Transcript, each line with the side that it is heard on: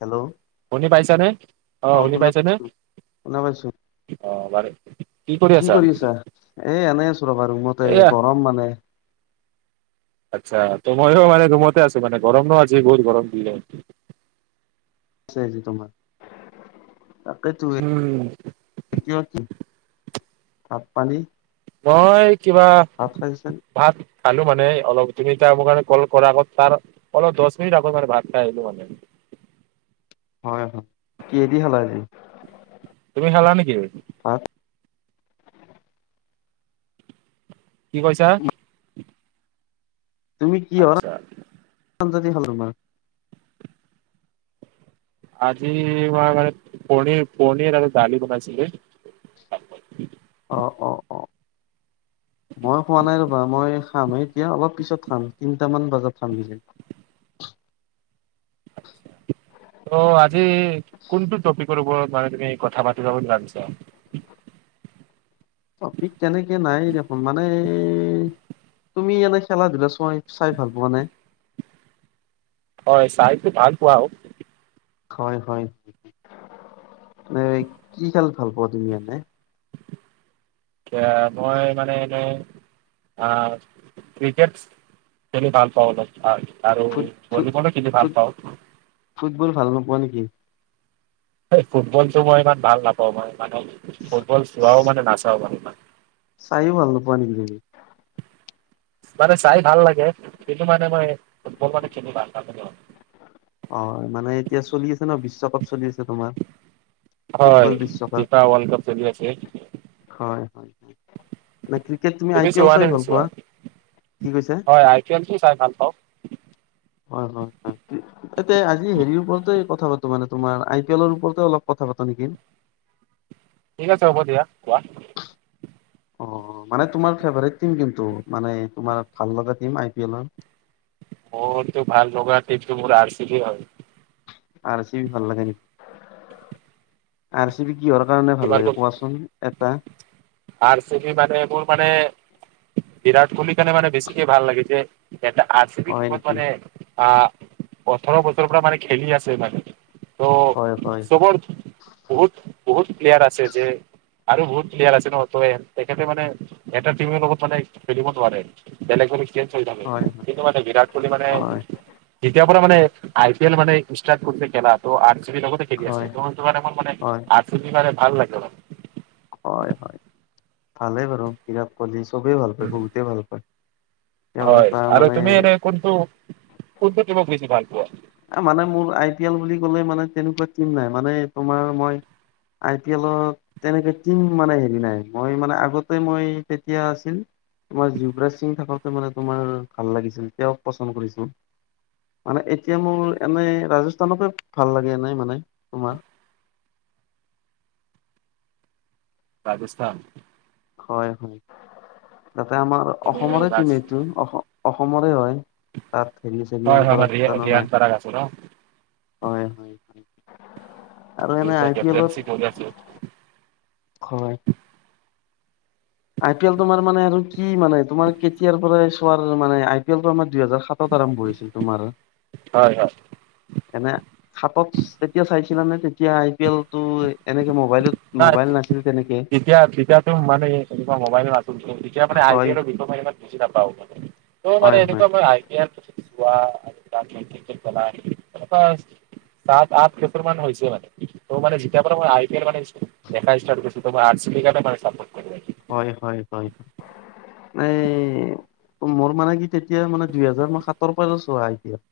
left: Hello.
right: শুনি পাইছানে? অ' শুনি
left: শুনা
right: পাইছানে?
left: পাইছো শুনা পাইছোঁ।
right: অ বাৰু কৰি
left: কি
right: আছা?
left: কৰিছা? এ, এনেই আছোঁ ৰ'বা ৰুমতে
right: এয়া
left: গৰম মানে।
right: আচ্ছা ত' ময়ো মানে ৰুমতে আছোঁ মানে গৰম ন' আজি বহুত গৰম দিলে।
left: দিছে আজি তোমাৰ। তাকেটো
right: উম
left: কি [unintelligible] ভাত পানী
right: মই কিবা
left: ভাত খাইছেন?
right: ভাত খালোঁ মানে অলপ তুমি তাৰ মোক কাৰনে কল কৰা আগত তাৰ অলপ দহ মিনিট আগত মানে ভাত খাই আহিলো মানে।
left: হয় হয়, কিহেদি খালা আজি?
right: তুমি খালা নেকি?
left: ভাত।
right: কি কৈছা?
left: তুমি কিহৰ
right: আচ্ছা
left: আঞ্জা দি খালা ভাত?
right: আজি আমাৰ মানে পনিৰ পনিৰ আৰু দালি বনাইছিলে।
left: অ', অ', অ', মই খোৱা নাই ৰ'বা মই খামহে। এতিয়া অলপ পিছত খাম, তিনটামান বজাত খামগে কিজানি।
right: ত' আজি কোনটো টপিকৰ ওপৰত মানে তুমি কথা পাতিবা বুলি ভাবিছা?
left: টপিক তেনেকে নাই দেখোন মানে তুমি এনে খেলা ধূলা চই চাই ভাল পোৱানে?
right: হয় চাইতো ভাল পাওঁ।
left: হয় হয়। এনে কি খেল ভাল পোৱা তুমি মানে?
right: এতিয়া মই মানে এনেই আ, ক্ৰিকেট। খেলি ভাল পাওঁ অলপ অ' আৰু
left: ফুট ফুট
right: ভলীবলো খেলি
left: ফুট
right: ভাল পাওঁ।
left: ফুটবল ভাল নোপোৱা নেকি?
right: এই ফুটবলটো মই ইমান ভাল নাপাওঁ, মই মানে ফুটবল চোৱাও মানে নাচাও মানে ইমান।
left: চায়ো ভাল নাপোৱা নেকি তুমি?
right: মানে চাই ভাল লাগে কিন্তু মানে মই ফুটবল মানে খেলি ভাল নাপাওঁ।
left: অ' মানে এতিয়া চলি আছে ন' বিশ্বকাপ। চলি আছে তোমাৰ। ফুটবল
right: হয়
left: বিশ্বকাপ
right: ফিফা ৱৰ্ল্ড কাপ চলি আছে।
left: হয় হয় এনে ক্ৰিকেট তুমি আই পি এল
right: চোৱা নে
left: চাই ভাল
right: নোচোৱা
left: পোৱা? কি কৈছা?
right: হয় আই পি এলটো চাই ভাল পাওঁ।
left: হয় হয় হয়। ইয়াতে আজি হেৰিৰ ওপৰতে কথা পাতো মানে তোমাৰ আই পি এলৰ ওপৰতে অলপ কথা পাতো নেকি?
right: ঠিক আছে হ'ব দিয়া। কোৱা!
left: অ' মানে তোমাৰ ফেভাৰেট টিম কোনটো মানে তোমাৰ ভাল লগা টিম আই পি এলৰ?
right: অ' এইটো ভাল লগা টিমটো মোৰ আৰ চি বি হয়।
left: আৰ চি বি ভাল লাগে নেকি? আৰ চি বি কিহৰ কাৰণে ভাল
right: তোমাৰ
left: লাগে
right: কোন
left: কোৱাচোন? এটা।
right: আৰ চি বি মানে মোৰ মানে বিৰাট কোহলিৰ কাৰণে মানে বেছিকে ভাল লাগে। যে এটা আৰ চি বি
left: হয়
right: টিমত
left: নেকি?
right: মানে আ' ওঠৰ বছৰৰ পৰা মানে খেলি আছে মানে। ত
left: হয় হয়
right: চবৰ বহুত বহুত প্লেয়াৰ আছে যে আৰু বহুত প্লেয়াৰ আছে ন। ত' তেখেতে মানে এটা টিমৰ লগত মানে খেলিব নোৱাৰে। বেলেগ বেলেগ চেঞ্জ হৈ থাকে
left: হয়
right: কিন্তু মানে বিৰাট কোহলি মানে
left: হয়
right: যেতিয়াৰ পৰা মানে আই পি এল মানে ষ্টাৰ্ট কৰিছে। খেলা ত' আৰ চি বিৰ লগতে খেলি আছিল।
left: হয়
right: ত' সেইটো কাৰণে মোৰ মানে
left: হয়
right: আৰ চি বি মানে ভাল লাগে অলপ।
left: হয় হয় ভালেই বাৰু বিৰাট কোহলি চবেই ভাল পায়, বহুতে ভাল পায়। তেওঁ
right: হয়
left: এটা
right: আৰু
left: মানে
right: তুমি এনেই কোনটো কোনটো টিমক বেছি ভাল পোৱা?
left: এ মানে মোৰ আই পি এল বুলি কলে মানে তেনেকুৱা টিম নাই মানে তোমাৰ মই আই পি এলক। তেনেকে টিম মানে হেৰি নাই মই মানে আগতে মই তেতিয়া আছিল। তোমাৰ যুৱৰাজ সিং থাকোতে মানে তোমাৰ ভাল লাগিছিল তেওঁক পচন্দ কৰিছিলো। মানে এতিয়া মোৰ এনে ৰাজস্থানকে ভাল লাগে এনেই মানে তোমাৰ।
right: ৰাজস্থান।
left: হয়, তাতে আমাৰ অসমৰে টিম এইটো অসমৰে হয়। তাৰ হেৰি,
right: হয়
left: ৰিয়ান
right: হয়
left: পৰাগ
right: ৰি
left: জানো
right: ৰিয়ান
left: নাই?
right: পৰাগ আছে ন
left: হয় হয় আৰু এনে
right: ত
left: আই পি
right: কেপ্টেনচি
left: এলত
right: কৰি আছো
left: হয়। আই পি এল তোমাৰ মানে আৰু কি মানে তোমাৰ কেতিয়াৰ পৰাই চোৱাৰ মানে আই পি এলটো আমাৰ দুইহেজাৰ সাতত আৰম্ভ হৈছিল তোমাৰ।
right: হয় হয়
left: এনে সাতত তেতিয়া চাইছিলানে? তে তেতিয়া আই পি এলটো এনেকে মোবাইলত মোবাইল নাছিল তেনেকে।
right: এতিয়া তেতিয়াতো মানে এনেকুৱা মোবাইলো নাছিল, তেতিয়া মানে আই পি
left: হয়
right: এল বিষয়ে ইমান বুজি নাপাও মানে। ত' মানে
left: হয় হয়
right: এনেকুৱা মই আই পি এল বা ক্ৰিকেট [inaudible] সাত-আঠ বছৰ মান হৈছে মানে। ত' মানে যেতিয়াৰ পৰা মই আই পি এল মানে দেখা ষ্টাৰ্ট কৰিছো আৰ চি বি কাৰণে [unintelligible]
left: হয় হয় হয়। মানে মোৰ মানে কি তেতিয়া মানে দুইহেজাৰ মই সাতৰ পৰা চোৱা আই পি এল।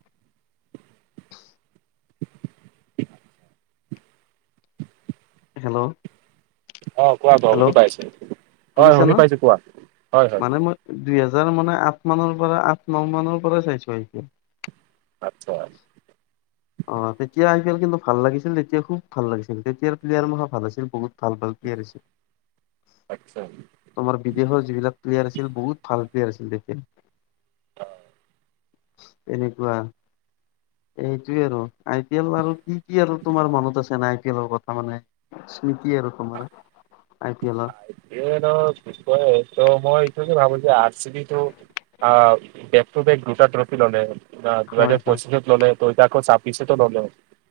left: হেল্ল'!
right: অ' কোৱা
left: হেল্ল'
right: শুনি পাই আছোঁ, হয় হয়
left: শুনিছা ন
right: শুনি পাইছো কোৱা হয় হয়।
left: মানে মই দুইহেজাৰ মানে আঠ মানৰ পৰা আঠ-ন' মানৰ পৰাই চাইছো আই পি এল।
right: আটচ্ছা!
left: অ' তেতিয়া আই পি এল কিন্তু ভাল লাগিছিল তেতিয়া খুব ভাল লাগিছিল তেতিয়াৰ প্লেয়াৰ মহা ভাল আছিল বহুত ভাল ভাল প্লেয়াৰ আছিল। [inaudible]
right: আটচ্ছা।
left: তোমাৰ বিদেশৰ যিবিলাক প্লেয়াৰ আছিল, বহুত ভাল প্লেয়াৰ আছিল তেতিয়া। তেনেকুৱা এই সেইটোয়ে আৰু আই পি এল আৰু কি কি আৰু তোমাৰ মনত আছে এনেই আই পি এলৰ কথা মানে? স্মৃতি আৰু তোমাৰ I P L
right: [unintelligible] I P এলত মই মই এইটোৱে ভাবোঁ যে আৰচিভি তো অ' বেক টু বেক দুটা ট্ৰফি ল'লে। ন দুই
left: হয়
right: হাজাৰ
left: হয়
right: পঁচিছত ল'লে, ত এতিয়া আকৌ ছাব্বিছটো ল'লে।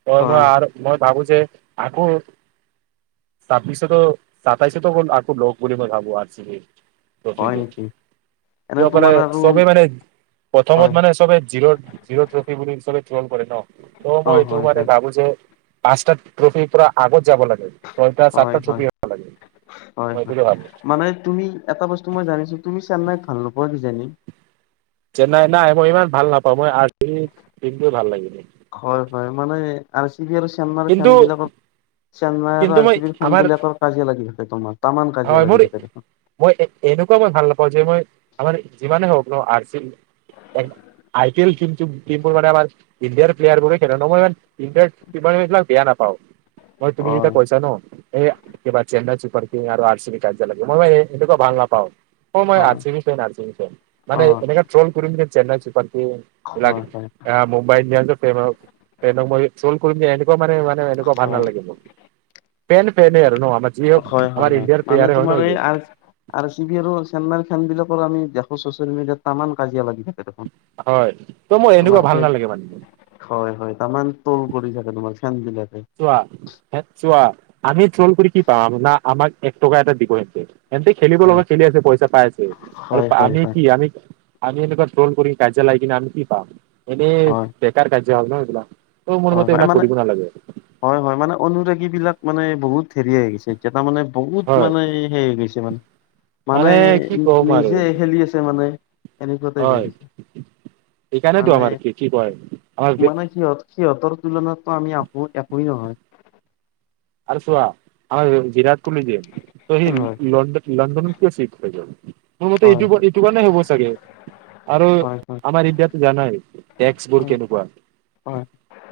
right: ত মই
left: হয়
right: আৰু মই ভাবোঁ যে আকৌ ছাব্বিশটো তাৰপিছতো আকৌ লওক বুলি মই ভাবোঁ আৰ চি বি। [unintelligible]
left: হয় নেকি
right: যি
left: এনে
right: সকলে
left: তোমাৰ আৰু
right: চবে মানে প্ৰথমত
left: হয়
right: মানে চবে জিৰ জিৰ' ট্ৰফি বুলি চবে থ্ৰল কৰে ন, ত
left: অ
right: মই এইটো
left: হয়
right: মানে
left: হয়
right: ভাবোঁ যে পাঁচটা ট্ৰফিৰ পৰা আগত যাব লাগে। ছয়টা সাতটা ট্ৰফি হয়।
left: হয়-হয়, মানে তুমি এটা বস্তু মই জানিছোঁ তুমি চেন্নাইক ভাল নোপোৱা কিজানি?
right: চেন্নাই নাই মই ইমান ভাল নাপাওঁ, মই আৰ চি বি টিমটো ভাল লাগে।
left: হয় পায় মানে আৰ চি বি আৰু চেন্নাই
right: কিন্তু
left: ফেনবিলাকত চেন্নাই আৰু
right: কিন্তু
left: আৰ
right: মই
left: চি বিৰ ফেন
right: আমাৰ
left: বিলাকৰ কাজিয়া লাগি থাকে তোমাৰ, তামাম কাজিয়া লাগি থাকে দেখোন।
right: সেই এ এনেকুৱা মই ভাল নাপাওঁ, যে মই আমাৰ যিমানে হওঁক ন R C B I P L টিমটোৰ মানে আমাৰ ইণ্ডিয়াৰ প্লেয়াৰবোৰে খেলে মই [unintelligible] ইমান এইবিলাক বেয়া নাপাওঁ, মই তুমি
left: হয়
right: যেতিয়া কৈছা ন এই কিবা ছেন্নাই চুপাৰ কিং আৰু আৰ চি বি কাজিয়া লাগে, মই কিবা এনেকুৱা ভাল নাপাওঁ। অ' মই আৰ
left: হয়
right: C B friend, R C B friend,
left: অ
right: মানে এনেকে ট্ৰল কৰিম চেন্নাই চুপাৰ কিং লাগে
left: হয় হয়
right: আ মুম্বাই ইণ্ডিয়াঞ্চৰ ফ্ৰেইণ্ডক মই ট্ৰল কৰিম যে এনেকুৱাও মানে ইমান এনেকুৱা ভাল
left: হয়
right: নালাগে মোক, ফেণ্ড ফেণ্ডে আৰু ন, আমাৰ যি হওঁক
left: হয়
right: আমাৰ ইণ্ডিয়াৰ প্লেয়াৰে হয় ন সিয়ো।
left: আৰু চি বি আৰু চেন্নাই ফেণ্ড বিলাকৰ আমি দেখোঁ চচিয়েল মিডিয়াত টামাম কাজিয়া লাগি থাকে। দেখোন
right: হয় ত মোৰ এনেকুৱা
left: তোমাৰ
right: ভাল
left: ফেন
right: নালাগে মানে।
left: হয় হয়, তামান ট্ৰল কৰি থাকে তোমাক ফেণ্ড বিলাকে।
right: চোৱা চোৱা আমি ট্ৰল কৰি কি পাম, না আমাক এক টকা এটা দিব সিহঁতে সিহঁতি খেলিব
left: হয়
right: লগা খেলি আছে, পইচা পাই আছে আৰু
left: হয় হয়
right: আমি
left: হয়
right: কি আমি আমি এনেকুৱা ট্ৰল কৰি কাজিয়া লাগি কিনে আমি কি পাম, এনেই
left: হয়
right: বেকাৰ কাজিয়া হয় ন এইবিলাক। ত' মোৰ
left: হয়
right: মতে
left: হয়
right: এইবিলাক
left: মানে,
right: কৰিব নালাগে
left: হয় হয় মানে অনুৰাগীবিলাক মানে বহুত হেৰি হৈ গৈছে। এতিয়া তাৰমানে বহুত
right: হয়
left: মানে হেৰি গৈছে মানে মানে
right: কি ক'ম আৰু
left: নিজে খেলি আছে মানে এনেকুৱাতে হৈ
right: হয়
left: গৈছে
right: সেইকাৰণেতো
left: মানে
right: আমাৰ কি কি কয় আমাৰ
left: মানে সিহঁত সিহঁতৰ তুলনাততো আমি একো একোই নহয়।
right: আৰু চোৱা আমাৰ বিৰাট কোহলি যে ত সেই
left: হয়
right: লণ্ডনত লণ্ডনত কিয় চিফ হৈ গ'ল। মোৰ মতে
left: হয়
right: এইটো, এইটো কাৰণে হ'ব চাগে আৰু
left: হয় হয়
right: আমাৰ ইণ্ডিয়াততো জানাই এ টেক্সবোৰ
left: হয়
right: কেনেকুৱা,
left: হয়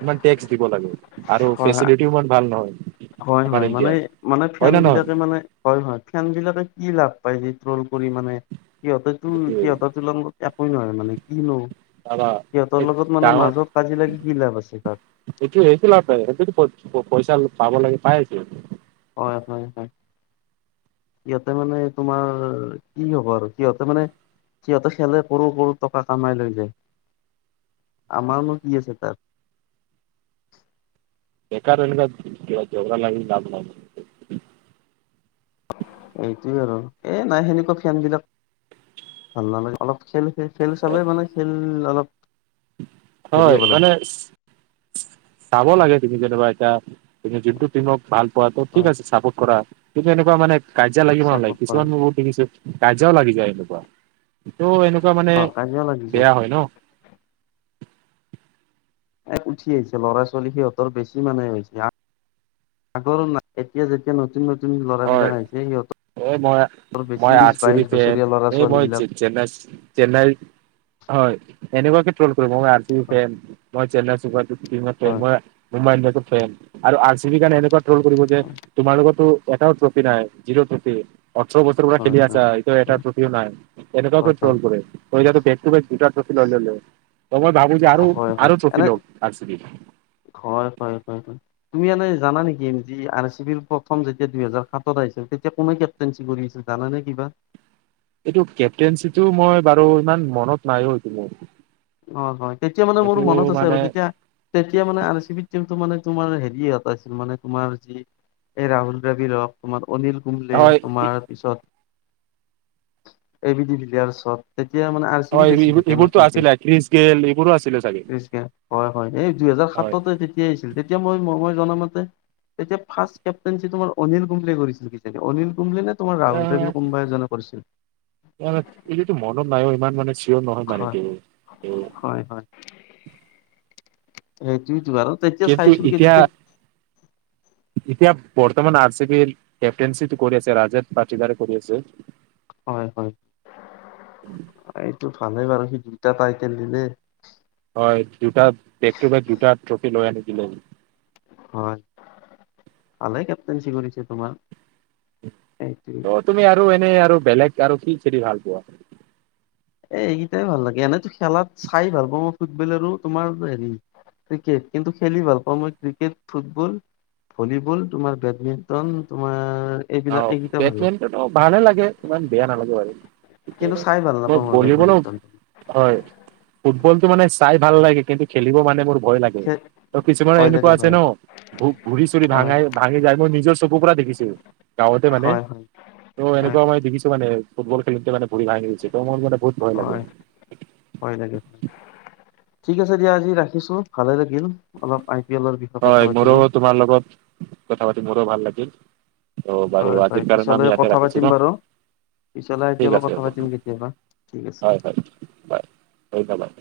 right: ইমান টেক্স দিব লাগে। আৰু
left: হয়
right: ফেচিলিটি ইমান ভাল নহয়।
left: হয়
right: আমাৰ
left: হয় মানে,
right: ইণ্ডিয়াত
left: মানে
right: হয়
left: ফেণ্ড
right: নে নহয়
left: বিলাকে মানে হয় হয়, ফেণ্ড বিলাকে কি লাভ পাই যে ট্ৰল কৰি মানে সিহঁতে তো
right: সেইটোৱে
left: সিহঁতৰ তুলনা একোই নহয় মানে, কিনো
right: দাদা
left: সিহঁতৰ
right: এক
left: লগত মানে
right: ডাঙৰ
left: মাজত কাজিয়া লাগি কি লাভ আছে তাত।
right: এইটো একো লাভ নাই, সেইটোতো পইচা পাব লাগে পাই আছে।
left: হয় আপোনালোকে সিহঁতে মানে তোমাৰ কি হ'ব আৰু সিহঁতে মানে সিহঁতে খেলে কৰোৰ কৰোৰ টকা কামাই লৈ যায়, আমাৰনো কি আছে তাত।
right: বেকাৰ এনেকুৱা জগৰ লাগি লাভ নাই।
left: এইটোৱে আৰু। এ, নাই, সেনেকুৱা ফেনবিলাক, ভাল নালাগে। অলপ খেল খেল চালে মানে, খেল অলপ হেৰি
right: হয়!
left: হ'ব লাগে
right: মানে, চাব লাগে। তুমি যেনিবা, এতিয়া তুমি যোনটো টিমক ভাল পোৱা, ত' ঠিক
left: হয়
right: আছে, চাপোৰ্ট কৰা। কিন্তু এনেকুৱা মানে, কাজিয়া লাগিব নালাগে।
left: চাপৰ্ট কৰা
right: কিছুমান বহুত দেখিছোঁ। কাজিয়াও লাগি যায়, এনেকুৱা। ত' এনেকুৱা মানে,
left: অ কাজিয়া লাগিছে
right: বেয়া হয় ন'! [inaudible]
left: এ, উঠি আহিছে। ল'ৰা-ছোৱালী সিহঁতৰ বেছি মানে হৈছে। আগৰ [unintelligible] এতিয়া যেতিয়া, নতুন-নতুন
right: হয়
left: ল'ৰাবিলাক আহিছে, সিহঁতৰ
right: এই মই,
left: বেছি
right: মই
left: বিশ
right: আৰ চি
left: বাইশ
right: বিৰ ফেন,
left: বছৰীয়া ল'ৰা
right: এই
left: ছোৱালী
right: মই,
left: বিলাক
right: চে-চেন্নাই চেন্নাইৰ। হয়! এনেকুৱাকে ট্ৰল কৰিম। মই আৰ চি বিৰ ফেন, মই চেন্নাই ছুপাৰ কিংৰ ফেন।
left: হয়
right: মই মুম্বাই ইণ্ডিয়ানছৰ ফেন। আৰু আৰ চি বি কাৰণে, এনেকুৱা ট্ৰল কৰিব যে, তোমাৰ লগততো এটাও ট্ৰফি নাই, জিৰ' ট্ৰফি। ওঁঠৰ বছৰৰ পৰা
left: হয়
right: খেলি
left: হয়
right: আছা, এতিয়াও এটা
left: হয়
right: ট্ৰফিও নাই, এনেকুৱাকে
left: হয়
right: ট্ৰল কৰে। [unintelligible] এতিয়াতো, বেক টু বেক দুটা ট্ৰফি লৈ ল'লে। ত' মই ভাবোঁ যে আৰু,
left: হয় হয়
right: আৰু
left: হয়
right: ট্ৰফি
left: এনে
right: লওঁক আৰ চি বি।
left: হয়, হয়, হয়। তুমি এনে জানা নেকি, যি আৰ এ চি বিৰ, প্ৰথম যেতিয়া দুহেজাৰ সাতত আহিছিল, তেতিয়া কোনে কে কেপ্তেইনচ কৰি আছিল, জানানে কিবা?
right: এইটো, কেপ্টেইনচিটো মই বাৰু ইমান মনত নাইও, এইটো মোৰ।
left: অ' হয়! তেতিয়া মানে, মোৰ
right: এইটো
left: মনত আছে আৰু।
right: মানে
left: তেতিয়া, তেতিয়া মানে, আৰ এ চি বি টিমটো মানে, তোমাৰ হেৰিয়ত আছিল মানে, তোমাৰ যি এই ৰাহুল [unintelligible] তোমাৰ অনিল কুম্বলে,
right: হয়
left: তোমাৰ পিছত [unintelligible] এতিয়া মানে, চি বিত
right: হয়,
left: আছিল তেতিয়া
right: এইবোৰ-এইবোৰতো
left: নতুনকে
right: আছিলে, ক্ৰিচ গেল, এইবোৰো আ
left: [unintelligible] হয়, হয়! এই দুইহেজাৰ
right: হয়
left: সাততে, তেতিয়াই আহিছিল। তেতিয়া মই, মই জনামতে, তেতিয়া, ফাৰ্ষ্ট কেপ্টেইনচিটো তোমাৰ, অনিল কুম্বলে কৰিছিল কিজানি, অনিল কুম্বলে নে? তোমাৰ, ৰাহুল দেৱী কোনোবা এজনে কৰিছিল।
right: অ'! এইটোতো মনত নাইও। ইমান মানে, চিয়ৰ নহয় মানে
left: হয়
right: [unintelligible]
left: হয়, হয়। এইটোটো আৰু। তেতিয়া
right: কিন্তু
left: চাইছিলোঁ কি,
right: এতিয়া
left: যেতিয়া,
right: এতিয়া, বৰ্তমান আৰ চি বিৰ কেপ্টেইনচিটো কৰি আছে, [unintelligible] কৰি আছে।
left: হয়, হয়! এইটো ভালেই বাৰু। সি দুটা টাইটেল দিলে।
right: হয় দুটা, বেক টু বেক দুটা ট্ৰফি লৈ আনি দিলে।
left: হয়, ভালে কেপ্টেনচি কৰিছে, তোমাৰ। এইটোৱে
right: অ'! তুমি আৰু এনেই আৰু বেলেগ আৰু কি খেলি ভাল পোৱা?
left: এই, এইকেইটাই ভাল লাগে। এনেইতো খেলাত, চাই ভাল পাওঁ, মই ফুটবল আৰু তোমাৰ সেৰি ক্ৰিকেট। কিন্তু, খেলি ভাল পাওঁ মই, ক্ৰিকেট, ফুটবল, ভলীবল, তোমাৰ বেডমিন্টন, তোমাৰ, এইবিলাক
right: অ'!
left: এইকেইটা ভাল লাগে
right: বেডমিণ্টনো ভালে লাগে, ইমান বেয়া নালাগে বাৰু।
left: কিন্তু চাই ভাল নাপাওঁ মই
right: ভলীবলো,
left: বেডমিন্টন
right: হয়! ফুটবলটো মানে, চাই ভাল লাগে! কিন্তু, খেলিব মানে, মোৰ ভয় লাগে!
left: খে
right: ত' কিছুমান
left: ভয়
right: এনেকুৱা
left: লাগে
right: আছে
left: হয়
right: ন'! ভৰি-চৰি
left: হয়
right: ভাঙাই ভাঙি যায়, মই নিজৰ চকুৰ পৰা দেখিছোঁ, গাঁৱতে মানে।
left: হয় হয়
right: ত'
left: হয়
right: এনেকুৱা মই দেখিছোঁ মানে। ফুটবল খেলোতে মানে, ভৰি ভাঙি গৈছে। ত' মোৰ মানে, বহুত ভয় লাগে!
left: হয়, লাগে। ঠিক আছে দিয়া, আজি ৰাখিছোঁ, ভালে লাগিল। অলপ পি এলৰ বিষয়ে কথা
right: হয়, মোৰো
left: পাতিলো
right: তোমাৰ লগত, কথা পাতি, মোৰো ভাল লাগিল। অ', বাৰু
left: হয় হয়
right: আজিৰ কাৰণে আমি ইয়াতে ৰাখিছো ন'।
left: পিছলাই
right: ঠিক
left: এতিয়াবা
right: আছে
left: কথা
right: হ'ব
left: পাতিম কেতিয়াবা। ঠিক আছে।
right: হয় হয়, ধন্যবাদ।